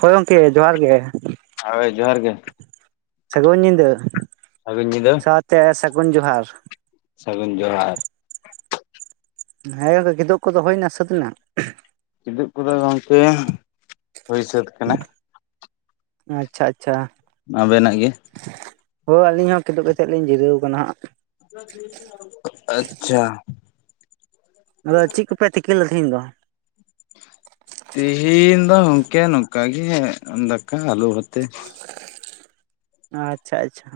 ᱦᱳᱭ ᱜᱚᱢᱠᱮ ᱡᱚᱦᱟᱨ ᱜᱮ ᱦᱳᱭ ᱡᱚᱦᱟᱨ ᱜᱮ ᱥᱟᱹᱜᱩᱱ ᱧᱤᱫᱟᱹ ᱥᱟᱹᱜᱩᱱ ᱧᱤᱫᱟᱹ ᱥᱟᱶᱛᱮ ᱥᱟᱹᱜᱩᱱ ᱡᱚᱦᱟᱨ ᱥᱟᱹᱜᱩᱱ ᱡᱚᱦᱟᱨ ᱦᱮᱸ ᱜᱚᱝᱠᱮ ᱠᱤᱫᱚᱜ ᱠᱚᱫᱚ ᱦᱩᱭᱱᱟ ᱥᱟᱹᱛ ᱮᱱᱟ ᱠᱤᱫᱩ ᱠᱚᱫᱚ ᱜᱚᱢᱠᱮ ᱦᱩᱭ ᱥᱟᱹᱛ ᱠᱟᱱᱟ ᱟᱪᱪᱷᱟ ᱟᱪᱪᱷᱟ ᱟᱵᱮᱱᱟᱜ ᱜᱮ ᱦᱳᱭ ᱟᱹᱞᱤᱧ ᱦᱚᱸ ᱠᱤᱫᱩᱵ ᱠᱟᱛᱮᱫ ᱞᱤᱧ ᱡᱤᱨᱟᱹᱣ ᱠᱟᱱᱟ ᱦᱟᱸᱜ ᱟᱪᱪᱷᱟ ᱟᱫᱚ ᱪᱮᱫ ᱠᱚᱯᱮ ᱛᱤᱠᱤ ᱞᱮᱧ ᱫᱚ ᱛᱤᱦᱤᱱ ᱫᱚ ᱛᱚᱢᱠᱮ ᱱᱚᱝᱠᱟ ᱜᱮ ᱚ ᱫᱟᱠᱟ ᱟᱞᱩ ᱵᱟᱛᱮ ᱟᱪᱪᱷᱟ ᱟᱪᱪᱷᱟ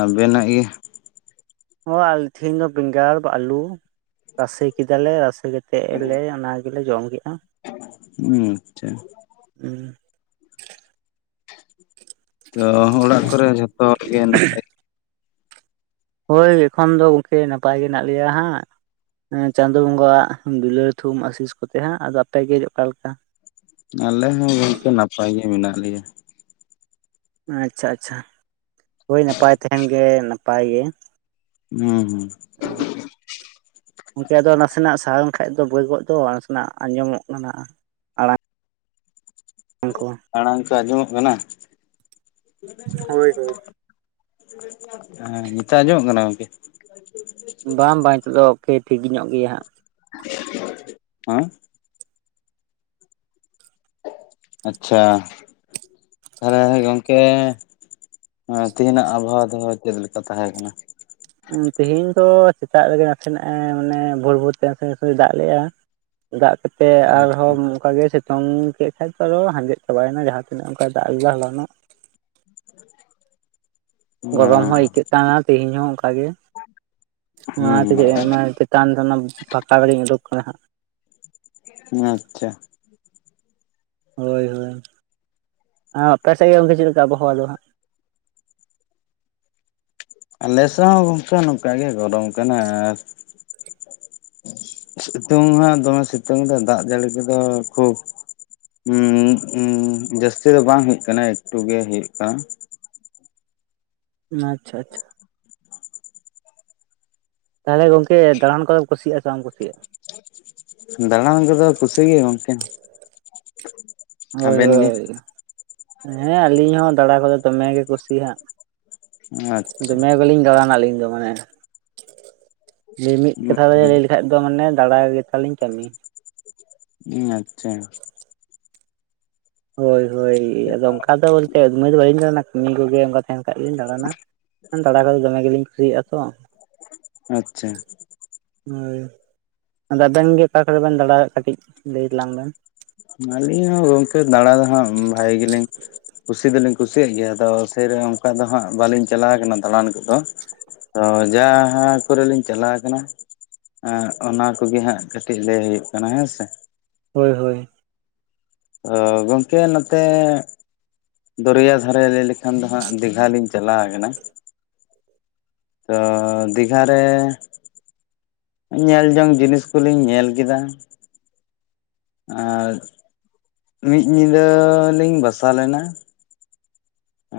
ᱟᱵᱮᱱᱟᱜ ᱜᱮ ᱦᱚ ᱟᱞᱮ ᱛᱮᱦᱮᱧ ᱫᱚ ᱵᱮᱸᱜᱟᱲ ᱟᱹᱞᱩ ᱨᱟᱥᱮ ᱠᱮᱫᱟᱞᱮ ᱨᱟᱥᱮ ᱠᱟᱛᱮ ᱞᱮ ᱚᱱᱟ ᱜᱮᱞᱮ ᱡᱚᱢ ᱠᱮᱫᱼᱟ᱾ ᱦᱩᱸ ᱟᱪᱪᱷᱟ ᱦᱩᱸ ᱛᱚ ᱚᱲᱟᱜ ᱠᱚᱨᱮ ᱡᱷᱚᱛᱚ ᱦᱚᱲ ᱜᱮ ᱱᱟᱯᱟᱭ ᱦᱳᱭ ᱮᱠᱷᱚᱱ ᱫᱚ ᱜᱚᱝᱠᱮ ᱱᱟᱯᱟᱭ ᱜᱮ ᱢᱮᱱᱟᱜᱮ ᱞᱮᱭᱟ ᱦᱟᱸᱜ ᱪᱟᱸᱫᱳ ᱵᱚᱸᱜᱟᱣᱣᱟᱜ ᱫᱩᱞᱟᱹᱲ ᱛᱷᱩᱢ ᱟᱥᱤᱥ ᱠᱚᱛᱮ ᱦᱟᱸᱜ ᱟᱫᱚ ᱟᱯᱮᱜᱮ ᱚᱠᱟ ᱞᱮᱠᱟ᱾ ᱟᱞᱮ ᱦᱚᱸ ᱜᱚᱝᱠᱮ ᱱᱟᱯᱟᱭ ᱜᱮ ᱢᱮᱱᱟᱜ ᱞᱮᱭᱟ ᱟᱪᱪᱷᱟ ᱟᱪᱪᱷᱟ ᱦᱳᱭ ᱱᱟᱯᱟᱭ ᱛᱟᱦᱮᱱ ᱜᱮ ᱱᱟᱯᱟᱭ ᱜᱮ ᱦᱩᱸ ᱦᱩᱸ [unintelligible] ᱜᱚᱝᱠᱮ ᱟᱫᱚ ᱱᱟᱥᱮᱱᱟᱜ ᱥᱟᱦᱟ ᱞᱮᱱ ᱠᱷᱟᱱ ᱫᱚ ᱵᱟᱹᱭ ᱠᱚᱠ ᱫᱚ ᱱᱟᱥᱮᱱᱟᱜ ᱟᱸᱡᱚᱢᱚᱜ ᱠᱟᱱᱟ᱾ ᱩᱱ ᱠᱚ ᱟᱲᱟᱝ ᱠᱚ ᱟᱸᱡᱚᱢᱚᱜ ᱠᱟᱱᱟ [unintelligible] ᱦᱳᱭ ᱦᱳᱭ᱾ ᱦᱮᱸ ᱱᱤᱛᱚᱜ ᱟᱸᱡᱚᱢᱚᱜ ᱠᱟᱱᱟ ᱜᱚᱝᱠᱮ [inaudible] ᱵᱟᱝ ᱵᱟᱝ ᱱᱤᱛᱚᱜ ᱫᱚ ᱳᱠᱮ ᱴᱷᱤᱠ ᱧᱚᱜ ᱜᱮᱭᱟ ᱦᱟᱸᱜ [inaudible] ᱦᱮᱸ ᱟᱪᱪᱷᱟ [unintelligible] ᱜᱚᱝᱠᱮ [inaudible] ᱦᱮ ᱛᱤᱦᱤᱧᱟᱜ ᱟᱵᱚᱦᱟᱣᱟ ᱫᱚ ᱪᱮᱫ ᱞᱮᱠᱟ ᱛᱟᱦᱮᱸ ᱠᱟᱱᱟ ᱦᱮ ᱛᱮᱦᱮᱧ ᱫᱚ ᱥᱮᱛᱟᱜ ᱨᱮᱜᱮ ᱱᱟᱥᱮᱱᱟᱜ ᱢᱟᱱᱮ ᱵᱷᱳᱨᱵᱷᱳᱨ ᱛᱮ ᱱᱟᱥᱮ ᱱᱟᱥᱮ ᱫᱟᱜ ᱞᱮᱫᱼᱟ᱾ ᱫᱟᱜ ᱠᱮᱛᱮᱜ ᱟᱪᱪᱷᱟ ᱟᱨᱦᱚᱸ ᱚᱱᱠᱟ ᱜᱮ ᱚᱸ ᱠᱮᱫ ᱠᱷᱟᱡ ᱟᱨᱦᱚ ᱦᱟᱸᱡᱮᱫ ᱪᱟᱵᱟᱭᱮᱱᱟ ᱡᱟᱦᱟᱸ ᱛᱤᱱᱟᱹᱜ ᱚᱱᱠᱟᱭ ᱫᱟᱜ ᱞᱮᱫᱟ ᱦᱚᱞᱟ ᱱᱚᱜ [inaudible] ᱜᱚᱨᱚᱢ ᱦᱚᱸ ᱟᱹᱭᱠᱟᱹᱜ ᱠᱟᱱᱟ ᱛᱮᱦᱤᱧ ᱦᱚᱸ ᱚᱱᱠᱟᱜᱮ ᱦᱩᱸ ᱚᱱᱟᱛᱮᱜᱮ [unintelligible] [unintelligible] ᱚᱱᱟ ᱯᱷᱟᱠᱟ [unintelligible] ᱩᱰᱩᱠ ᱟᱠᱟᱱᱟ ᱦᱟᱸᱜ [unintelligible] ᱟᱪᱪᱷᱟ ᱦᱳᱭ ᱦᱳᱭ ᱟᱨ ᱟᱯᱮ ᱥᱮᱫ ᱜᱮ ᱜᱚᱝᱠᱮ ᱪᱮᱫ ᱞᱮᱠᱟ ᱟᱵᱚᱦᱟᱣᱟ ᱫᱚ ᱦᱟᱸᱜ ᱟᱞᱮᱥᱮᱫ ᱦᱚᱸ ᱜᱚᱝᱠᱮ ᱱᱚᱝᱠᱟ ᱜᱮ ᱜᱚᱨᱚᱢ ᱠᱟᱱᱟ ᱟᱨ ᱥᱤᱛᱩᱝ ᱦᱟᱜ ᱫᱚᱢᱮ ᱥᱤᱛᱩᱝ ᱮᱫᱟᱭ ᱫᱟᱜ ᱡᱟᱹᱲᱤ ᱠᱚᱫᱚ ᱠᱷᱩᱵ ᱦᱩᱸ ᱦᱩᱸ ᱡᱟᱹᱥᱛᱤ ᱫᱚ ᱵᱟᱝ ᱦᱩᱭᱩᱜ ᱠᱟᱱᱟ ᱮᱠᱴᱩ ᱜᱮ ᱦᱩᱭᱩᱜ ᱠᱟᱱᱟ᱾ ᱱᱟ ᱟᱪᱪᱷᱟ ᱟᱪᱪᱷᱟ ᱛᱟᱦᱚᱞᱮ ᱜᱚᱝᱠᱮ ᱫᱟᱬᱟᱱ ᱠᱚᱫᱚᱚᱢ ᱠᱩᱥᱤᱭᱟᱜᱼᱟ ᱥᱮ ᱵᱟᱢ ᱠᱩᱥᱤᱭᱟᱜᱼᱟ᱾ ᱫᱟᱬᱟᱱ ᱠᱚᱫᱚ ᱠᱩᱥᱤ ᱜᱮ ᱜᱚᱝᱠᱮ᱾ ᱦᱳᱭ ᱟᱵᱮᱱ ᱜᱮ ᱦᱳᱭ ᱦᱮᱸ ᱟᱹᱞᱤᱧ ᱦᱚᱸ ᱫᱟᱬᱟ ᱠᱚᱫᱚ ᱫᱚᱢᱮ ᱜᱮ ᱠᱩᱥᱤᱭᱟᱜ ᱟᱪᱪᱷᱟ ᱫᱚᱢᱮ ᱜᱮᱞᱤᱧ ᱫᱟᱬᱟᱱᱟ ᱟᱹᱞᱤᱧ ᱫᱚ ᱢᱟᱱᱮ ᱢᱤᱢᱤᱫ ᱠᱟᱛᱷᱟ ᱫᱚ ᱞᱟᱹᱭ ᱞᱮᱠᱷᱟᱡ ᱫᱚ ᱢᱟᱱᱮ ᱫᱟᱲᱟ ᱜᱮ ᱛᱟᱞᱤᱧ ᱠᱟᱹᱢᱤ᱾ ᱦᱮᱸ ᱟᱪᱪᱷᱟ ᱦᱳᱭ ᱦᱳᱭ ᱟᱫᱚ ᱚᱱᱠᱟ ᱫᱚ ᱵᱚᱞᱛᱮ ᱩᱫᱢᱟᱹᱭ ᱫᱚ ᱵᱟᱹᱞᱤᱧ ᱫᱟᱲᱟᱱᱟ ᱠᱟᱹᱢᱤ ᱠᱚᱜᱮ ᱚᱱᱠᱟ ᱛᱟᱦᱮᱱ ᱠᱷᱟᱡ ᱜᱮᱞᱤᱧ ᱫᱟᱬᱟᱱᱟ ᱫᱟᱬᱟ ᱠᱚᱫᱚ ᱫᱚᱢᱮ ᱜᱮᱞᱤᱧ ᱠᱩᱥᱤᱭᱟᱜᱼᱟ ᱛᱚ᱾ ᱟᱪᱪᱷᱟ ᱦᱳᱭ ᱟᱫᱚ ᱟᱵᱮᱱ ᱜᱮ ᱚᱠᱟ ᱠᱚᱨᱮ ᱵᱮᱱ ᱫᱟᱟᱲᱟᱭᱮᱫ ᱠᱟᱹᱴᱤᱡ ᱞᱟᱹᱭ ᱛᱟᱞᱟᱝ ᱵᱮᱱ ᱟᱹᱞᱤᱧ ᱦᱚᱸ ᱜᱚᱝᱠᱮ ᱫᱟᱬᱟ ᱫᱚ ᱦᱟᱸᱜ ᱵᱷᱟᱹᱜᱤ ᱜᱤᱞᱤᱧ ᱠᱩᱥᱤ ᱫᱚᱞᱤᱧ ᱠᱩᱥᱤᱭᱟᱜ ᱜᱮᱭᱟ ᱟᱫᱚ [unintelligible] ᱚᱱᱠᱟ ᱫᱚ ᱦᱟᱸᱜ ᱵᱟᱹᱞᱤᱧ ᱪᱟᱞᱟᱣ ᱣᱟᱠᱟᱱᱟ ᱫᱟᱬᱟᱱ ᱠᱚ ᱛᱚ ᱛᱚ ᱡᱟᱦᱟᱸ ᱠᱚᱨᱮ ᱞᱤᱧ ᱪᱟᱞᱟᱣ ᱠᱟᱱᱟ ᱚᱱᱟ ᱠᱚᱜᱮ ᱦᱟᱸᱜ ᱠᱟᱹᱴᱤᱡ ᱞᱟᱹᱭ ᱦᱩᱭᱩᱜ ᱠᱟᱱᱟ ᱦᱮᱸ ᱥᱮ ᱦᱳᱭ ᱦᱳᱭ ᱛᱚ ᱜᱚᱝᱠᱮ ᱱᱚᱛᱮ ᱫᱚᱨᱭᱟ ᱫᱷᱟᱨᱮ ᱞᱟᱹᱭ ᱞᱮᱠᱷᱟᱱ ᱫᱚ ᱦᱟᱸᱜ ᱫᱤᱜᱷᱟ ᱞᱤᱧ ᱪᱟᱞᱟᱣ ᱠᱟᱱᱟ᱾ ᱛᱚ ᱫᱤᱜᱷᱟ ᱨᱮ ᱧᱮᱞ ᱡᱚᱝ ᱡᱤᱱᱤᱥ ᱠᱩᱞᱤᱧ ᱧᱮᱞ ᱠᱮᱫᱟ᱾ ᱟᱨ ᱢᱤᱫ ᱧᱤᱫᱟᱹ ᱞᱤᱧ ᱵᱟᱥᱟ ᱞᱮᱱᱟ᱾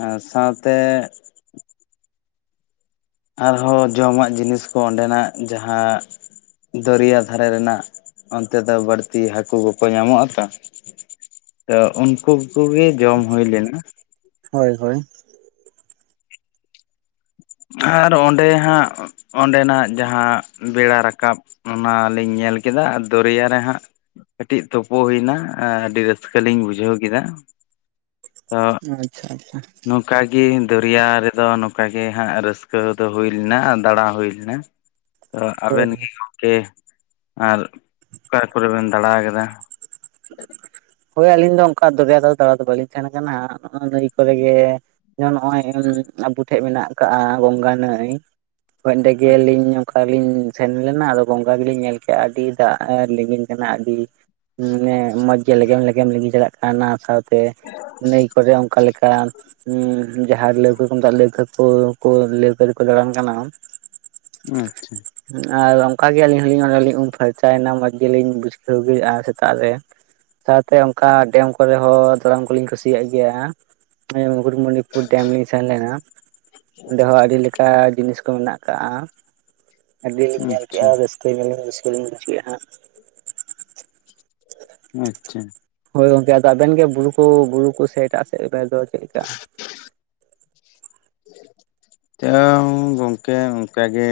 ᱟᱨ ᱥᱟᱶᱛᱮ ᱟᱨᱦᱚᱸ ᱡᱚᱢᱟᱜ ᱡᱤᱱᱤᱥ ᱠᱚ ᱚᱸᱰᱮᱱᱟᱜ ᱡᱟᱦᱟᱸ ᱫᱚᱨᱭᱟ ᱫᱷᱟᱨᱮ ᱨᱮᱱᱟᱜ ᱚᱱᱛᱮ ᱫᱚ ᱵᱟᱹᱲᱛᱤ ᱦᱟᱹᱠᱩ ᱠᱚᱠᱚ ᱧᱟᱢᱚᱜ ᱟ ᱛᱚ ᱛ ᱩᱱᱠᱩ ᱠᱚᱜᱮ ᱡᱚᱢ ᱦᱩᱭ ᱞᱮᱱᱟ ᱦᱳᱭ ᱦᱳᱭ ᱟᱨ ᱚᱸᱰᱮ ᱦᱟᱸᱜ ᱚᱸᱰᱮᱱᱟᱜ ᱡᱟᱦᱟᱸ ᱵᱮᱲᱟ ᱨᱟᱠᱟᱵ ᱚᱱᱟᱞᱤᱧ ᱧᱮᱞ ᱠᱮᱫᱟ ᱟᱨ ᱫᱚᱨᱭᱟ ᱨᱮ ᱦᱟᱸᱜ ᱠᱟᱹᱴᱤᱡ ᱛᱩᱯᱳ ᱦᱩᱭᱱᱟ ᱟᱹᱰᱤ ᱨᱟᱹᱥᱠᱟᱹ ᱞᱤᱧ ᱵᱩᱡᱷᱟᱹᱣ ᱠᱮᱫᱟ ᱛᱚ ᱟᱪᱪᱷᱟ ᱟᱪᱪᱷᱟ ᱱᱚᱝᱠᱟᱟᱜᱤ ᱫᱚᱨᱭᱟ ᱨᱮᱫᱚ ᱱᱚᱝᱠᱟᱟᱜ ᱜᱮ ᱦᱟᱸᱜ ᱨᱟᱹᱥᱠᱟᱹ ᱫᱚ ᱦᱩᱭ ᱞᱮᱱᱟ ᱫᱟᱬᱟ ᱦᱩᱭ ᱞᱮᱱᱟ ᱛᱚ ᱦᱳᱭ ᱟᱵᱮᱱ ᱦᱳᱭ ᱜᱮ ᱜᱚᱢᱠᱮ ᱟᱨ ᱚᱠᱟ ᱠᱚᱨᱮ ᱵᱮᱱ ᱫᱟᱬᱟ ᱟᱠᱟᱫᱟ ᱦᱳᱭ ᱟᱹᱞᱤᱧ ᱫᱚ ᱚᱱᱠᱟ ᱫᱚᱨᱭᱟᱛ ᱫᱟᱬᱟ ᱫᱚ ᱵᱟᱟᱹᱞᱤᱧ ᱛᱟᱦᱮᱱ ᱠᱟᱱᱟ ᱱᱚᱜᱼ ᱱᱟᱹᱭᱤ ᱠᱚᱨᱮ ᱜᱮ ᱱᱚᱜᱼᱚᱭ ᱟᱵᱚ ᱴᱷᱮᱡ ᱢᱮᱱᱟᱜ ᱟᱠᱟᱟᱜᱼᱟ ᱵᱚᱸᱜᱟ ᱱᱟᱹᱭ ᱦ ᱟᱪᱪᱷᱟ ᱚᱸᱰᱮᱜᱮᱞᱞᱤᱧ ᱝᱠᱟᱞᱤᱧ ᱥᱮᱱ ᱞᱮᱱᱟ ᱟᱫᱚ ᱵᱚᱸᱜᱟ ᱜᱮᱞᱤᱧ ᱧᱮᱞ ᱠᱮᱫᱼᱟ ᱟᱹᱰᱤ ᱫᱟᱜ ᱞᱤᱸᱜᱤᱱ ᱠᱟᱱᱟ ᱟᱹᱰᱤ ᱢᱟᱱᱮ ᱢᱚᱸᱡᱽ ᱜᱮ ᱞᱮᱜᱮᱢ ᱞᱮᱜᱮᱢ ᱞᱮᱤᱜᱤ ᱪᱟᱞᱟᱜ ᱠᱟᱱᱟ ᱚᱱᱟ ᱥᱟᱶᱛᱮ ᱱᱟᱹᱭ ᱠᱚᱨᱮ ᱚᱱᱠᱟ ᱞᱮᱠᱟ ᱦᱮᱸ ᱡᱟᱦᱟᱸ ᱞᱟᱹᱣᱠᱟᱹ ᱠᱚ ᱢᱮᱛᱟᱜ ᱞᱟᱹᱣᱠᱟᱹ ᱠᱚ ᱞᱟᱹᱣᱠᱟᱹ ᱨᱮᱠᱚ ᱫᱟᱬᱟᱱ ᱠᱟᱱᱟ ᱟᱪᱪᱷᱟ ᱟᱨ ᱚᱱᱠᱟᱜ ᱜᱮ ᱟᱹᱞᱤᱧ ᱦᱚᱸᱞᱤᱧᱤᱧ ᱩᱢ ᱯᱷᱟᱨᱪᱟᱭᱮᱱᱟ ᱢᱚᱸᱡᱽ ᱜᱮᱞᱤᱧ ᱵᱩᱡᱷᱠᱟᱹᱣᱼᱟ ᱪᱮᱛᱟᱜ ᱨᱮ ᱥᱟᱶᱛᱮ ᱚᱱᱠᱟ ᱰᱮᱢ ᱠᱚᱨᱮ ᱦᱚᱸ ᱫᱬᱟᱱ ᱠᱚᱞᱤᱧ ᱠᱩᱥᱤᱭᱟᱜ ᱜᱮᱭᱟ ᱢᱩᱠᱩᱴᱢᱚᱱᱤ ᱰᱮᱢ ᱞᱤᱧ ᱥᱮᱱ ᱞᱮᱱᱟ ᱚᱸᱰᱮ ᱦᱚᱸ ᱟᱹᱰᱤ ᱞᱮᱠᱟ ᱚᱱᱠᱟ ᱡᱤᱱᱤᱥ ᱠᱚ ᱢᱮᱱᱟᱜ ᱟᱠᱟᱟᱜ ᱟᱹᱰᱤ ᱞᱤᱢ ᱧᱮᱞ ᱟᱪᱪᱷᱟ ᱠᱮᱫᱼᱟ ᱵᱮᱥ ᱟᱹᱧᱮᱞᱱᱟᱧᱟᱹᱠᱟᱹᱧ ᱵᱡ ᱠᱮᱫᱮᱫ ᱦᱟᱸᱜ ᱟᱪᱪᱷᱟ ᱦᱳᱭ ᱜᱚᱝᱠᱮ ᱟᱫᱚ ᱟᱵᱮᱱ ᱜᱮ ᱵᱩᱨᱩ ᱠᱚ ᱵᱩᱨᱩ ᱠᱚ ᱥᱮ ᱮᱴᱟᱜ ᱥᱮᱫ ᱨᱮᱫᱚ ᱪᱮᱫᱞᱠᱟ ᱦᱮᱸ ᱛᱚ ᱜᱚᱝᱠᱮ ᱚᱱᱠᱟ ᱜᱮ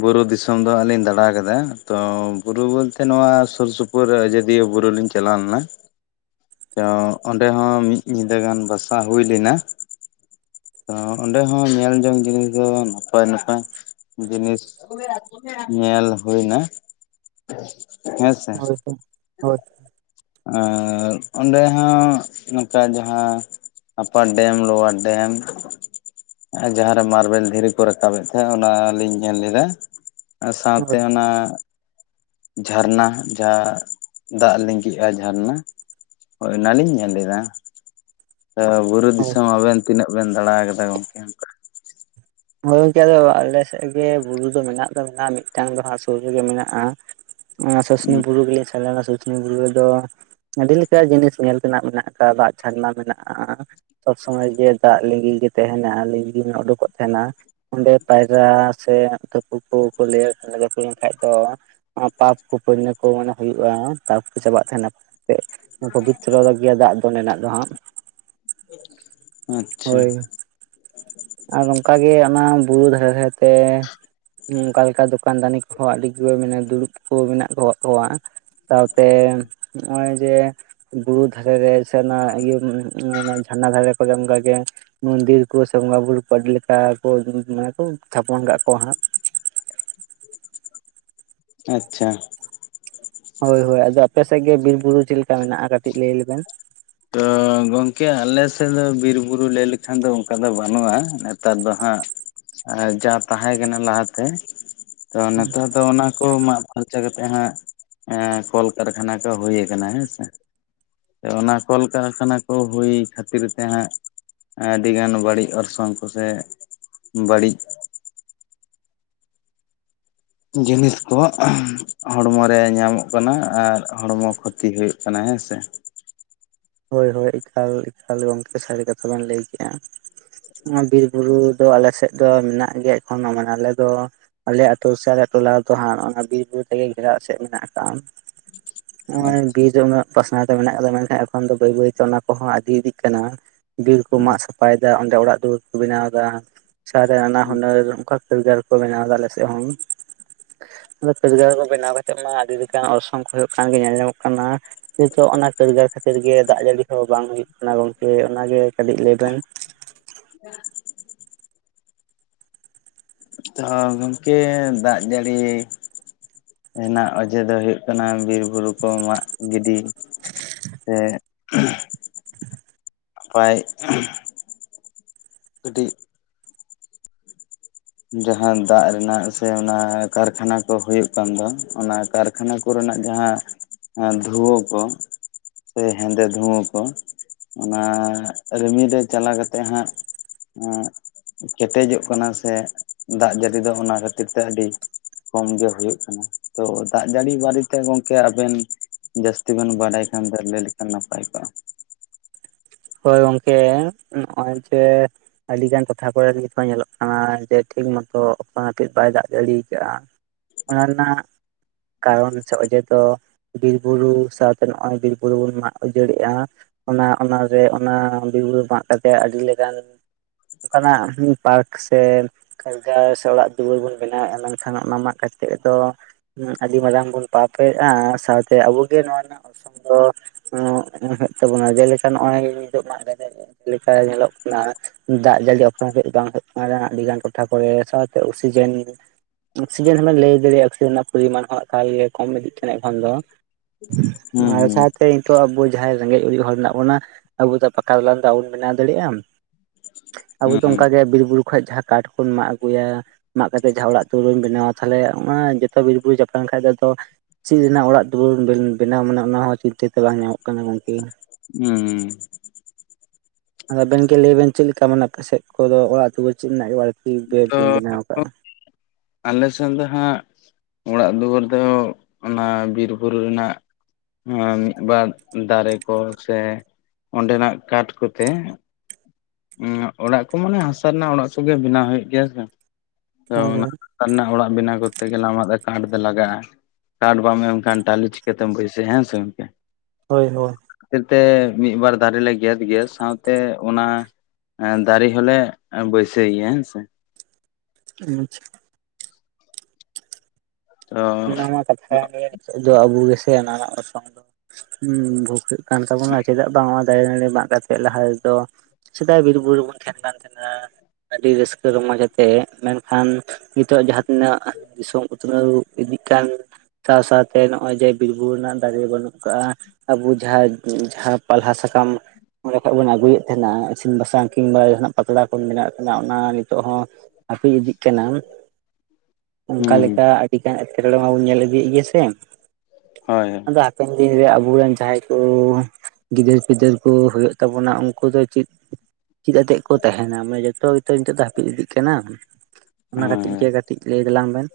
ᱵᱩᱨᱩ ᱫᱤᱥᱚᱢ ᱫᱚ ᱞᱤᱧ ᱫᱟᱟᱲᱟ ᱟᱠᱟᱫᱟ ᱛᱚ ᱵᱩᱨᱩ ᱵᱚᱞᱛᱮ ᱱᱚᱣᱟ ᱥᱩᱨ ᱥᱩᱯᱩᱨ ᱵ ᱟᱡᱚᱫᱤᱭᱟᱹ ᱵᱩᱨᱩ ᱞᱤᱧ ᱪᱟᱞᱟᱣ ᱞᱮᱱᱟ ᱛᱚ ᱚᱸᱰᱮ ᱦᱚᱸ ᱢᱤᱫ ᱧᱤᱫᱟᱹ ᱜᱟᱱ ᱵᱟᱥᱟ ᱦᱩᱭ ᱞᱮᱱᱟ ᱛᱚ ᱚᱸᱰᱮ ᱦᱚᱸ ᱧᱮᱞ ᱡᱚᱝ ᱡᱤᱱᱤᱥ ᱫᱚ ᱱᱟᱯᱟᱭ ᱱᱟᱯᱟᱭ ᱡᱤᱱᱤᱥ ᱧᱮᱞ ᱦᱩᱭ ᱮᱱᱟ ᱦᱮᱸ ᱥᱮ ᱦᱳᱭ ᱦᱳᱭ ᱦᱳᱭ ᱟᱨ ᱚᱸᱰᱮ ᱦᱚᱸ ᱱᱚᱝᱠᱟ ᱡᱟᱦᱟᱸ ᱟᱯᱟᱨ ᱰᱮᱢ ᱞᱳᱣᱟᱨ ᱰᱮᱢ ᱟᱨ ᱡᱟᱦᱟᱸᱨᱮ ᱢᱟᱨᱵᱮᱞ ᱫᱷᱤᱨᱤ ᱠᱚ ᱨᱟᱠᱟᱵᱮᱫ ᱛᱟᱦᱮᱸᱫ ᱚᱱᱟ ᱞᱤᱧ ᱧᱮᱞ ᱞᱮᱫᱟ ᱟᱨ ᱥᱟᱶᱛᱮ ᱚᱱᱟ ᱡᱷᱟᱨᱱᱟ ᱡᱟᱦᱟᱸ ᱫᱟᱜ ᱞᱤᱸᱜᱤᱜᱼᱟ ᱡᱷᱟᱨᱱᱟ ᱦᱳᱭ ᱚᱱᱟᱞᱤᱧ ᱧᱮᱞ ᱞᱮᱫᱟ ᱵᱩᱨᱩ ᱦᱳᱭ ᱫᱤᱥᱚᱢ ᱟᱵᱮᱱ ᱛᱤᱱᱟᱹᱜ ᱵᱮᱱ ᱫᱟᱬᱟ ᱟᱠᱟᱫᱟ ᱜᱚᱝᱠᱮ ᱜᱳᱭ ᱜᱚᱝᱠᱮ ᱟᱞᱮ ᱥᱮᱫ ᱜᱮ ᱵᱩᱨᱩ ᱫᱚ ᱢᱮᱱᱟᱜ ᱫᱚ ᱢᱮᱱᱟᱜᱼᱟ ᱢᱤᱫᱴᱟᱝ ᱫᱚ ᱦᱟᱸᱜ ᱥᱩᱨ ᱨᱮᱜᱮ ᱢᱮᱱᱟᱜᱼᱟ ᱥᱩᱥᱱᱤ ᱵᱩᱨᱩ ᱜᱮᱞᱤᱧ ᱥᱮᱱ ᱞᱮᱱᱟ ᱥᱩᱥᱱᱤ ᱵᱩᱨᱩ ᱨᱮᱫᱚ ᱟᱹᱰᱤ ᱞᱮᱠᱟ ᱡᱤᱱᱤᱥ ᱧᱮᱞ ᱛᱮᱱᱟᱜ ᱢᱮᱱᱟᱜ ᱟᱠᱟᱫᱟ ᱫᱟᱜ ᱪᱷᱟᱨᱱᱟ ᱢᱮᱱᱟᱜᱼᱟ ᱥᱚᱵᱽ ᱥᱚᱢᱚᱭ ᱡᱮ ᱫᱟᱜ ᱞᱟᱹᱜᱤᱫ ᱜᱮ ᱛᱟᱦᱮᱱᱟ ᱞ ᱩᱰᱩᱠᱚᱜ ᱛᱟᱦᱮᱱᱟ ᱚᱸᱰᱮ ᱯᱟᱭᱨᱟ ᱥᱮ ᱛᱯᱩ ᱠᱚᱠᱚ ᱞᱟᱹᱭ ᱞᱮᱱᱠᱷᱟᱡ ᱫᱚ ᱯᱟᱯ ᱠᱚ ᱯᱚᱱᱱᱚ ᱠᱚ ᱢᱮ ᱦᱩᱭᱩᱜᱼᱟ ᱛᱟᱯ ᱠᱚ ᱪᱟᱵᱟᱜ ᱛᱟᱦᱮᱱᱟ ᱯᱚᱵᱤᱛᱨᱚ ᱜᱮᱭᱟ ᱫᱟᱜ ᱫᱚᱱᱱᱟᱜ ᱫᱚ ᱦᱟᱸᱜ ᱟᱪᱪᱷᱟ ᱦᱳᱭ ᱟᱨ ᱱᱚᱝᱠᱟᱜᱮ ᱚᱱᱟ ᱵᱩᱨᱩ ᱫᱷᱟᱨᱮ ᱫᱷᱟᱨᱮᱛᱮ ᱚᱱᱠᱟ ᱞᱮᱠᱟ ᱫᱚᱠᱟᱱ ᱫᱟᱱᱤ ᱠᱚᱦᱚᱸ ᱟᱹᱰᱤ ᱜᱮ ᱢᱟᱱᱮ ᱫᱩᱲᱩᱵ ᱠᱚ ᱢᱮᱱᱟᱜ ᱟᱠᱟᱫ ᱠᱚᱣᱟ ᱥᱟᱶᱛᱮ ᱱᱚᱜᱼᱚᱭ ᱡᱮ, ᱵᱩᱨᱩ ᱫᱷᱟᱨᱮ ᱨᱮ ᱥᱮ ᱚᱱᱟ ᱤᱭᱟᱹ ᱡᱷᱟᱨᱱᱟ ᱫᱷᱟᱨᱮ ᱠᱚᱨᱮ ᱚᱱᱠᱟᱜᱮ, ᱢᱚᱱᱫᱤᱨ ᱠᱚ ᱥᱮ ᱵᱚᱸᱜᱟ ᱵᱩᱨᱩ ᱠᱚ ᱟᱹᱰᱤ ᱞᱮᱠᱟ ᱠᱚ ᱢᱟᱱᱮ ᱠᱚ ᱛᱷᱟᱯᱚᱱ ᱠᱟᱜ ᱠᱚᱣᱟ ᱦᱟᱸᱜ ᱾ ᱟᱪᱪᱷᱟ ᱾ ᱦᱳᱭ ᱦᱳᱭ ᱟᱫᱚ ᱟᱯᱮ ᱥᱮᱫ ᱜᱮ ᱵᱤᱨ ᱵᱩᱨᱩ ᱪᱮᱫ ᱞᱮᱠᱟ ᱢᱮᱱᱟᱜᱼᱟ, ᱠᱟᱹᱴᱤᱡ ᱞᱟᱹᱭ ᱞᱮᱵᱮᱱ? ᱛ ᱜᱚᱝᱠᱮ ᱟᱞᱮ ᱥᱮᱫ ᱫᱚ ᱵᱤᱨᱵᱩᱨᱩ ᱞᱟᱹᱭ ᱞᱮᱠᱷᱟᱱ ᱫᱚ ᱚᱱᱠᱟ ᱫᱚ ᱵᱟᱹᱱᱩᱜᱼᱟ, ᱱᱮᱛᱟᱨ ᱫᱚ ᱦᱟᱸᱜ ᱟᱨ ᱡᱟ ᱛᱟᱦᱮᱸ ᱠᱟᱱᱟ ᱞᱟᱦᱟᱛᱮ ᱛᱚ ᱱᱤᱛᱚᱜ ᱫᱚ ᱚᱱᱟ‌ ᱠᱚ ᱢᱟᱜ ᱯᱷᱟᱨᱪᱟ ᱠᱟᱛᱮᱜ ᱦᱟᱸᱜ ᱮ ᱠᱚᱞ ᱠᱟᱨᱠᱷᱟᱱᱟ ᱠᱚ ᱦᱩᱭᱠᱟᱱᱟ ᱦᱮᱸ ᱥᱮ ᱾ ᱚᱱᱟ ᱠᱚᱞᱼᱠᱟᱨᱠᱷᱟᱱᱟ ᱠᱚ ᱦᱩᱭ ᱠᱷᱟᱹᱛᱤᱨ ᱛᱮ ᱦᱟᱸᱜ, ᱟᱹᱰᱤᱜᱟᱱ ᱵᱟᱹᱲᱤᱡ, ‌ᱚᱨᱥᱚᱝ ᱠᱚᱥᱮ ᱵᱟᱹᱲᱤᱡ ᱡᱤᱱᱤᱥ ᱠᱚ ᱦᱚᱲᱢᱚ ᱨᱮ ᱧᱟᱢᱚᱜ ᱠᱟᱱᱟ ᱟᱨ ᱦᱚᱲᱢᱚ ᱠᱷᱚᱛᱤ ᱦᱩᱭᱩᱜ ᱠᱟᱱᱟ ᱦᱮᱸ ᱥᱮ‌᱾ ᱦᱳᱭ ᱦᱳᱭ ᱮᱠᱟᱞ ᱮᱠᱟᱞ ᱜᱚᱢᱠᱮ ᱥᱟᱹᱨᱤ ᱠᱟᱛᱷᱟ ᱵᱮᱱ ᱞᱟᱹᱭ ᱠᱮᱜᱼᱟ ᱾ ᱱᱚᱣᱟ ᱵᱤᱨ ᱵᱩᱨᱩ ᱫᱚ ᱟᱞᱮᱥᱮᱫ ᱫᱚ ᱢᱮᱱᱟᱜ ᱜᱮᱭᱟ, ᱮᱠᱷᱚᱱᱚ ᱢᱟᱱᱮ ᱟᱞᱮ ᱫᱚ ᱾ ᱟᱞᱮ ᱟᱹᱛᱩ ᱥᱮ ᱴᱚᱞᱟ ᱨᱮ ᱫᱚ ᱦᱟᱸᱜ ᱚᱱᱟ ᱵᱤᱨ ᱵᱩᱨᱩ ᱛᱮᱜᱮ ᱜᱷᱮᱨᱟᱣ ᱮᱥᱮᱫ ᱢᱮᱱᱟᱜ ᱟᱠᱟᱟᱜᱼᱟ ᱾ ᱱᱚᱜᱚᱭ ᱵᱤᱨ ᱫᱚ ᱩᱱᱟᱹᱜ ᱯᱟᱥᱱᱟᱣ ᱛᱮ ᱢᱮᱱᱟᱜ ᱟᱠᱟᱫᱟ, ᱢᱮᱱᱠᱷᱟᱱ ᱮᱠᱷᱚᱱ ᱫᱚ ᱵᱟᱹᱭ ᱵᱟᱹᱭᱛᱮ ᱚᱱᱟ ᱠᱚᱦᱚᱸ ᱟᱤᱫᱤ ᱤᱫᱤᱜ ᱠᱟᱱᱟ ᱾ ᱵᱤᱨ ᱠᱚ ᱢᱟᱜ ᱥᱟᱯᱷᱟᱭᱮᱫᱟ ᱚᱸᱰᱮ ᱚᱲᱟᱜ ᱫᱩᱣᱟᱹᱨ ᱠᱚ ᱵᱮᱱᱟᱣ ᱮᱫᱟ ᱾ ᱥᱟᱨ ᱨᱮ ᱱᱟᱱᱟ ᱦᱩᱱᱟᱹᱨ ᱚᱱᱠᱟ ᱠᱟᱹᱨᱜᱟᱨ ᱠᱚ ᱵᱮᱱᱟᱣᱫᱟ ᱟᱞᱮ ᱥᱮᱫ ᱦᱚᱸ ᱠᱟᱹᱟᱹᱨᱜᱟᱨ ᱠᱚ ᱵᱮᱱᱟᱣ ᱠᱟᱛᱮᱜ ᱢᱟ ᱟᱹᱰᱤ ᱞᱮᱠᱟᱱ ᱚᱨᱥᱚᱝ ᱠᱚ ᱦᱩᱭᱩᱜ ᱠᱟᱱᱜ ᱧᱮᱞ ᱧᱟᱢᱚᱜ ᱠᱟᱱᱟ ᱱᱤᱛᱚᱜ ᱚᱱᱟ ᱠᱟᱹᱨᱜᱟᱨ ᱠᱷᱟᱹᱛᱤᱨ ᱜᱮ ᱫᱟᱜ ᱡᱟᱹᱲᱤ ᱦᱚᱸ ᱵᱟᱝ ᱦᱩᱭᱩᱜ ᱠᱟᱱᱟ ᱜᱚᱝᱠᱮ ᱚᱱᱟᱜᱮ ᱠᱟᱹᱴᱤᱡ ᱞᱟᱹᱭ ᱵᱮᱱ? [unintelligible] ᱛᱚ ᱜᱚᱢᱠᱮ ᱫᱟᱜ ᱡᱟᱹᱲᱤ ᱾ ᱨᱮᱱᱟᱜ ᱚᱡᱮ ᱫᱚ ᱦᱩᱭᱩᱜᱜ ᱠᱟᱱᱟ ᱵᱤᱨ ᱾ ᱵᱩᱨᱩ ᱠᱚ ᱢᱟᱜ ᱜᱤᱰᱤ ᱥᱮ, ᱯᱟᱭ ᱠᱟᱹᱴᱤᱡ ᱡᱟᱦᱟᱸ ᱫᱟᱜ ᱨᱮᱱᱟᱜ ᱥᱮ ᱚᱱᱟ ᱠᱟᱨᱠᱷᱟᱱᱟ ᱠᱚ ᱦᱩᱭᱩᱜ ᱠᱟᱱ ᱫᱚ ᱚᱱᱟ ᱠᱟᱨ ᱠᱷᱟᱱᱟ ᱠᱚᱨᱮᱱᱟᱜ ᱡᱟᱦᱟᱸ ᱫᱷᱩᱣᱟᱹ ᱠᱚ ᱥᱮ ᱦᱮᱸᱫᱮ ᱫᱷᱩᱣᱟᱹ ᱠᱚ ᱚᱱᱟ ᱨᱢᱤᱨ ᱨᱮ ᱪᱟᱞᱟᱣ ᱠᱟᱛᱮᱮᱫ ᱦᱟᱸᱜ ᱠᱮᱴᱮᱡᱚᱜ ᱠᱟᱱᱟ ᱥᱮ ᱫᱟᱜ ᱡᱟᱹᱲᱤ ᱫᱚ ᱚᱱᱟ ᱠᱷᱟᱹᱛᱤᱨ ᱛᱮ ᱟᱹᱰᱤ ᱠᱚᱢᱜᱮ ᱦᱩᱭᱩᱜ ᱠᱟᱱᱟ ᱛᱳ ᱫᱟᱜ ᱡᱟᱹᱲᱤ ᱵᱟᱨᱮᱛᱮ ᱜᱚᱝᱠᱮ ᱟᱵᱮᱱ ᱡᱟᱹᱥᱛᱤ ᱵᱱ ᱵᱟᱰᱟᱭ ᱠᱷᱟᱱ ᱫᱚ ᱞᱟᱹᱭ ᱞᱮᱠᱷᱟᱱ ᱱᱟᱯᱟᱭ ᱠᱚᱜᱼᱟ ᱦᱳᱭ ᱜᱚᱝᱠᱮ ᱱᱚᱜᱼᱚᱭ ᱡᱮ ᱟᱹᱰᱤᱜᱟᱱ ᱴᱚᱴᱷᱟ ᱠᱚᱨᱮᱤᱛᱷ ᱧᱮᱞᱚᱜ ᱠᱟᱱᱟ ᱡᱮ ᱴᱷᱤᱠ ᱢᱚᱛᱚ ᱚᱠ ᱱᱟᱯᱤᱡ ᱵᱟᱭ ᱫᱟᱜ ᱡᱟᱲᱮ ᱟᱠᱟᱫᱟᱼᱟ ᱾ ᱚᱱᱟ ᱨᱮᱱᱟᱜ ᱠᱟᱨᱚᱱ ᱥᱮ ᱚᱡᱮ ᱫᱚ ᱾ ᱵᱤᱨᱵᱩᱨᱩ ᱥᱟᱶᱛᱮ ᱱᱚᱜ ᱚᱚᱭ ᱵᱤᱨᱵᱩᱨᱩ ᱵᱚᱱ ᱢᱟᱜ ᱩᱡᱟᱹᱲᱮᱜᱼᱟ ᱚᱱᱟ ᱚᱱᱟᱱ᱾ ᱨᱮ ᱚᱱᱟ ᱵᱤᱨᱩᱨᱩ ᱢᱟᱜ ᱠᱟᱛᱮ ᱟᱹᱰᱤ ᱞᱮᱠᱟᱱ ᱚᱱᱠᱟᱱᱟᱜ ᱯᱟᱨᱠ ᱥᱮ ᱠᱟᱨᱡᱟᱨ ᱥᱮ ᱚᱲᱟᱜ ᱫᱩᱣᱟᱹᱨ ᱵᱚᱱ ᱵᱮᱱᱟᱣᱮᱫᱼᱟ ᱢᱮᱱᱠᱷᱟᱱ ᱚᱱᱟ ᱢᱟᱜ ᱠᱟᱛᱮᱫ ᱫᱚ, ᱟᱹᱰᱤ ᱢᱟᱨᱟᱝ ᱵᱚᱱ ᱯᱟᱯᱮᱫᱼᱟ ᱥᱟᱶᱛᱮ ᱟᱵᱚ ᱜᱮ ᱱᱚᱣᱟ ᱨᱮᱱᱟᱜ ᱦᱩᱭᱩᱜ ᱛᱟᱵᱚᱱᱟ ᱡᱮᱞᱮᱠᱟ ᱱᱚᱜᱼᱚᱭ ᱢᱟ ᱞᱮᱠᱟ ᱧᱮᱞᱚᱜ ᱠᱟᱱᱟ ᱫᱟᱜ ᱡᱟᱹᱲᱤᱯ ᱵᱟᱝ ᱦᱩᱭᱩᱜ ᱠᱟᱱᱟ ᱟᱹᱰᱤᱜᱟᱱ ᱴᱚᱴᱷᱟ ᱠᱚᱨᱮ ᱚᱠᱥᱤᱡᱮᱱ ᱚᱠᱥᱤᱡᱮᱱ ᱦᱚᱸᱵᱮᱱ ᱞᱟᱹᱭ ᱫᱟᱲᱮᱭᱟᱜᱼᱟ ᱚᱠᱥᱤᱡᱮᱱ ᱨᱮᱱᱟᱜ ᱯᱚᱨᱤᱢᱟᱱ ᱦᱚᱸ ᱮᱠᱟᱞᱮ ᱠᱚᱢ ᱤᱫᱤᱜ ᱠᱟᱱᱟ ᱠᱷᱟᱱ ᱫᱚ ᱚᱱᱟ ᱦᱩᱸ ᱥᱟᱶᱛᱮ ᱱᱤᱛᱳᱜ ᱟᱵᱚ ᱡᱟᱦᱟᱸᱭ ᱨᱮᱸᱜᱮᱡ ᱚᱨᱮᱡ ᱦᱚᱲ ᱢᱮᱱᱟᱜ ᱵᱚᱱᱟ ᱟᱵᱚ ᱫᱚ ᱯᱟᱠᱟ ᱛᱟᱞᱟᱱ ᱫ ᱟ ᱵᱚᱱ ᱵᱮᱱᱟᱣ ᱫᱟᱲᱮᱭᱟᱜᱼᱟ ᱟᱵᱚ ᱦᱩᱸ ᱫᱚ ᱦᱩᱸ ᱚᱱᱠᱟᱜᱮ ᱵᱤᱨᱵᱩᱨᱩ ᱠᱷᱚ ᱡᱟᱦᱟᱸ ᱠᱟᱴ ᱵᱚᱱ ᱢᱟᱜ ᱟᱹᱜᱩᱭᱟ ᱢᱟᱜ ᱠᱟᱛᱮᱫ ᱡᱟᱦᱟᱸ ᱚᱲᱟᱜ ᱫᱩᱣᱟᱹᱨᱟᱹᱢ ᱵᱮᱱᱟᱣᱟ ᱛᱟᱦᱚᱞᱮ ᱚᱱᱟ ᱡᱚᱛᱚ ᱵᱤᱨᱵᱩᱨᱩ ᱡᱟᱯ ᱞᱮᱱ ᱠᱷᱟᱱᱡ ᱫᱚ ᱟᱫᱚ ᱪᱮᱫ ᱨᱮᱱᱟᱜ ᱚᱲᱟᱜ ᱫᱩᱣᱟᱹᱨ ᱵᱮ ᱵᱮᱱᱟᱣ ᱢᱟᱱᱮ ᱚᱱᱟ ᱦᱚᱸ ᱪᱤᱱᱛᱟᱹ ᱛᱮ ᱵᱟᱝ ᱧᱟᱢᱚᱜ ᱠᱟᱱᱟ ᱜᱚᱝᱠᱮ ᱦᱩᱸ ᱫᱚ ᱟᱵᱮᱱ ᱜᱮ ᱞᱟᱹᱭ ᱵᱮᱱ ᱪᱮᱫ ᱞᱮᱠᱟ ᱢᱟᱱᱮ ᱟᱯᱮ ᱥᱮᱫ ᱠᱚᱫᱚ ᱚᱲᱟᱜ ᱟᱹᱛᱩ ᱫᱚ ᱪᱮᱫ ᱨᱮᱱᱟᱜ ᱵᱟᱲᱛᱤ ᱛᱚ ᱵᱮᱱᱟᱣ ᱠᱟᱜᱼᱟ ᱟᱞᱮ ᱥᱮᱫ ᱫᱚ ᱦᱟᱸᱜ ᱚᱲᱟᱜ ᱫᱩᱣᱟᱹᱨ ᱫᱚ ᱚᱱᱟ ᱵᱤᱨ ᱵᱩᱨᱩ ᱨᱮᱱᱟᱜ ᱦᱮ ᱢᱤᱫ ᱵᱟᱨ ᱫᱟᱨᱮ ᱠᱚ ᱥᱮ ᱚᱸᱰᱮᱱᱟᱜ ᱠᱟᱴ ᱠᱚᱛᱮ ᱚᱲᱟᱜ ᱠᱚ ᱢᱟᱱᱮ ᱦᱟᱥᱟ ᱨᱮᱱᱟᱜ ᱚᱲᱟᱜ ᱠᱚᱜᱮ ᱵᱮᱱᱟᱣ ᱦᱩᱭᱩᱜ ᱜᱮᱭᱟ ᱥᱮ ᱦᱳᱭ ᱦᱟᱥᱟ ᱨᱮᱱᱟᱜ ᱚᱲᱟᱜ ᱵᱮᱱᱟᱣ ᱠᱚᱨᱛᱮ ᱜᱮᱞᱮ ᱟᱢᱟᱜ ᱫᱚ ᱠᱟᱴ ᱫᱚ ᱞᱟᱜᱼᱟ ᱠᱟᱴ ᱵᱟ ᱮᱢᱠᱷᱟᱱ ᱴᱟᱞᱤ ᱪᱤᱠᱟᱹ ᱛᱮᱢ ᱵᱟᱹᱭᱥᱮ ᱦᱮᱸ ᱥᱮ ᱜᱚᱝᱠᱮ ᱦᱳᱭ ᱦᱳᱭ᱾ ᱠᱷᱟᱹᱛᱤᱨ ᱛᱮ ᱢᱤᱫ ᱵᱟᱨ ᱫᱟᱨᱮ ᱞᱮ ᱜᱮᱫ ᱜᱮᱭᱟ ᱥᱟᱶᱛᱮ ᱚᱱᱟ ᱫᱟᱨᱮ ᱦᱚᱞᱮ ᱵᱟᱹᱭᱥᱟᱹᱭ ᱜᱮᱭᱟ ᱦᱮᱸᱥᱮ ᱟᱪᱪᱷᱟ᱾ ᱛᱚ ᱚᱱᱟ ᱢᱟ ᱠᱟᱛᱷᱟ ᱠᱟᱱ ᱜᱮᱭᱟ ᱱᱤᱛᱚᱜ ᱫᱚ ᱟᱵᱚ ᱜᱮᱥᱮ ᱚᱱᱟ ᱨᱮᱱᱟᱜ ᱥᱚᱝ ᱫᱚ ᱦᱩᱸ ᱵᱷᱩᱜᱟᱹᱜ ᱠᱟᱱ ᱛᱟᱵᱚᱱᱟ ᱪᱮᱫᱟᱜ ᱵᱟᱝ ᱫᱟᱨᱮ ᱱᱟᱹᱲᱤ ᱢᱟᱜ ᱠᱟᱛᱮᱜ ᱞᱟᱦᱟ ᱨᱮᱫᱚ ᱥᱮᱫᱟᱭ ᱵᱤᱨ ᱵᱩᱨᱩ ᱨᱮ ᱵᱚᱱ ᱛᱟᱦᱮᱱ ᱠᱟᱱ ᱛᱟᱦᱮᱱᱟ- ᱟᱹᱰᱤ ᱨᱟᱹᱥᱠᱟᱹ ᱨᱚᱢᱚᱡᱽ ᱟᱛᱮ ᱢᱮᱱᱠᱷᱟᱱ ᱱᱤᱛᱚᱜ ᱡᱟᱦᱟᱸ ᱛᱤᱱᱟᱹᱜ ᱫᱤᱥᱚᱢ ᱩᱛᱱᱟᱹᱣ ᱤᱫᱤᱜ ᱠᱟᱱ ᱥᱟᱶ ᱥᱟᱶᱛᱮ ᱱᱚᱜᱼᱚᱭ ᱡᱮ ᱵᱤᱨᱵᱩᱨ ᱨᱮᱱᱟᱜ ᱫᱟᱨᱮ ᱵᱟᱹᱱᱩᱜ ᱠᱟᱜᱼᱟ ᱟᱵᱚ ᱡᱟᱦᱟᱸ ᱡᱟᱦᱟᱸ ᱯᱟᱞᱦᱟ ᱥᱟᱠᱟᱢ ᱚᱸᱰᱮ ᱠᱷᱚᱡ ᱵᱚᱱ ᱟᱹᱜᱩᱭᱮᱫ ᱛᱟᱦᱮᱱᱟ ᱤᱥᱤᱱ ᱵᱟᱥᱟᱝ ᱠᱤᱱᱵᱟ ᱡᱟᱦᱱᱟᱜ ᱯᱟᱛᱲᱟ ᱠᱚ ᱵᱚᱱ ᱵᱮᱱᱟᱣᱮᱫ ᱛᱟᱦᱮᱱᱟ ᱚᱱᱟ ᱱᱤᱛᱚᱜ ᱦᱚᱸ ᱟᱯᱤ ᱤᱫᱤᱜ ᱠᱟᱱᱟ ᱚᱱᱠᱟ ᱦᱩᱸ ᱞᱮᱠᱟ ᱪᱮᱠᱟᱱ ᱮᱴᱠᱮᱴᱚᱬᱮ ᱢᱟᱵᱚᱱ ᱧᱮᱞ ᱤᱫᱤᱭᱮᱫ ᱜᱮᱭᱟ ᱥᱮ ᱦᱳᱭ ᱷᱳᱭ ᱟᱫᱚ ᱦᱟᱯᱮᱱ ᱫᱤᱱᱨᱮ ᱟᱵᱚᱨᱮᱱ ᱡᱟᱦᱟᱸᱭ ᱠᱚ ᱜᱤᱫᱟᱹᱨ ᱯᱤᱫᱟᱹᱨ ᱠᱚ ᱦᱩᱭᱩᱜ ᱛᱟᱵᱚᱱᱟ ᱩᱱᱠᱩ ᱫᱚ ᱪᱮᱫ ᱪᱮᱫᱟᱛᱜ ᱠᱚ ᱛᱟᱦᱮᱱᱟ ᱢᱟᱱᱮ ᱡᱚᱛᱚ ᱜᱮᱛ ᱱᱤᱛᱚᱜ ᱫᱚ ᱦᱟᱹᱯᱤᱫ ᱤᱫᱤᱜ ᱠᱟᱱᱟ, ᱦ ᱚᱱᱟ ᱠᱟᱹᱴᱤᱡ ᱜᱮ ᱠᱟᱹᱴᱤᱡ ᱞᱟᱹᱭ ᱛᱟᱞᱟᱝ ᱵᱮᱱ᱾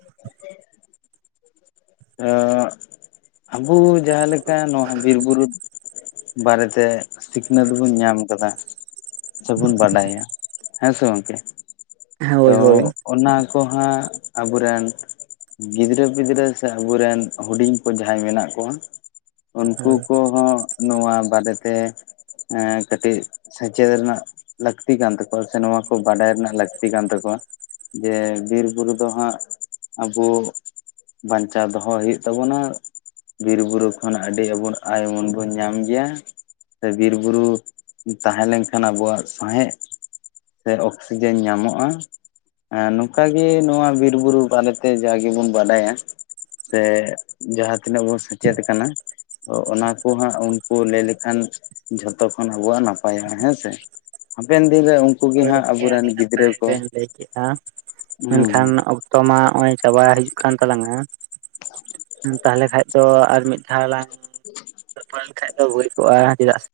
ᱟᱵᱚ ᱡᱟᱦᱟᱸ ᱞᱮᱠᱟ ᱱᱚᱣᱟ ᱵᱤᱨᱼᱵᱩᱨᱩ ᱵᱟᱨᱮᱛᱮ ᱥᱤᱠᱷᱱᱟᱹᱛ ᱵᱚᱱ ᱧᱟᱢ ᱠᱟᱫᱟ ᱥᱮᱵᱚᱱ ᱵᱟᱰᱟᱭᱟ ᱦᱮᱸ ᱥᱮ ᱜᱚᱢᱠᱮ ᱛᱚ ᱦᱳᱭ ᱦᱳᱭ ᱚᱱᱟ ᱠᱚᱦᱟᱸ ᱟᱵᱚᱨᱮᱱ ᱜᱤᱫᱽᱨᱟᱹ ᱯᱤᱫᱽᱨᱟᱹ ᱥᱮ ᱟᱵᱚᱨᱮᱱ ᱦᱩᱰᱤᱧ ᱠᱚ ᱡᱟᱦᱟᱸᱭ ᱢᱮᱱᱟᱜ ᱠᱚᱣᱟ ᱩᱱᱠᱩ ᱠᱚᱦᱚᱸ ᱱᱚᱣᱟ ᱵᱟᱨᱮᱛᱮ ᱮ ᱠᱟᱹᱴᱤᱡ ᱥᱮᱪᱮᱫ ᱨᱮᱱᱟᱜ ᱞᱟᱹᱠᱛᱤ ᱠᱟᱱ ᱛᱟᱠᱚᱣᱟ ᱥᱮ ᱱᱚᱣᱟ ᱠᱚ ᱵᱟᱰᱟᱭ ᱨᱮᱱᱟᱜ ᱞᱟᱹᱠᱛᱤ ᱞᱟᱹᱠᱛᱤ ᱠᱟᱱ ᱛᱟᱠᱚᱣᱟ ᱡᱮ ᱵᱤᱨᱵᱩᱨᱩ ᱫᱚ ᱦᱟᱸᱜ ᱟᱵᱚ ᱵᱟᱧᱪᱟᱣ ᱫᱚᱦᱚ ᱦᱩᱭᱩᱜ ᱛᱟᱵᱚᱱᱟ ᱵᱤᱨᱵᱩᱨᱩ ᱠᱷᱚᱱ ᱟᱹᱰᱤ ᱟᱵᱚ ᱟᱭᱢᱚᱱ ᱵᱚᱱ ᱧᱟᱢ ᱜᱮᱭᱟ ᱥᱮ ᱵᱤᱨᱵᱩᱨᱩ ᱛᱟᱦᱮᱸ ᱞᱮᱱᱠᱷᱟᱱ ᱟᱵᱚᱣᱟᱜ ᱥᱟᱶᱦᱮᱫ ᱥᱮ ᱚᱠᱥᱤᱡᱮᱱ ᱧᱟᱢᱚᱜᱼᱟ ᱱᱚᱝᱠᱟᱜᱼᱮ ᱜᱮ ᱱᱚᱣᱟ ᱵᱤᱨ ᱵᱩᱨᱩ ᱵᱟᱨᱮᱛᱮ ᱡᱟᱜ ᱜᱮᱵᱚᱱ ᱵᱟᱰᱟᱭᱟ ᱥᱮ ᱡᱟᱦᱟᱸ ᱛᱤᱱᱟᱹᱜ ᱵᱚᱱ ᱥᱮᱪᱮᱫ ᱠᱟᱱᱟ- ᱛᱚ ᱚᱱᱟ ᱠᱚ ᱦᱟᱸᱜ ᱩᱱᱠᱩ ᱞᱟᱹᱭ ᱞᱮᱠᱷᱟᱱ ᱡᱷᱚᱛᱚ ᱠᱷᱚᱱ ᱟᱵᱚᱣᱟᱜ ᱱᱟᱯᱟᱭᱟ ᱦᱮᱸᱥᱮ- ᱦᱟᱯᱮᱱ ᱫᱤᱱᱨᱮ ᱩᱱᱠᱩ ᱜᱮ ᱦᱳᱭ ᱦᱟᱸᱜ ᱜᱚᱢᱠᱮ ᱟᱵᱚᱨᱮᱱ ᱟᱹᱰᱤ ᱜᱤᱫᱽᱨᱟᱹ᱾ ᱱᱟᱯᱟᱭ ᱠᱚ ᱞᱟᱹᱭ ᱠᱮᱫᱼᱟ ᱦᱩᱸ ᱦᱩᱸ ᱢᱮᱱᱠᱷᱟᱱ ᱚᱠᱛᱚ ᱢᱟ ᱱᱚᱜᱼᱚᱭ ᱪᱟᱵᱟ ᱦᱤᱡᱩᱜ ᱠᱟᱱ ᱛᱟᱞᱟᱝᱟ ᱛᱟᱦᱞᱮ ᱠᱷᱟᱱᱡ ᱫᱚ ᱟᱨ ᱢᱤᱫ ᱫᱷᱟᱣ ᱞᱟᱝ- [unintelligible] ᱨᱟᱯᱷᱟ ᱞᱮᱱᱠᱷᱟᱡ ᱫᱚ ᱦᱩᱭ ᱠᱚᱜᱼᱟ ᱪᱮᱫᱟᱜ ᱥᱮ-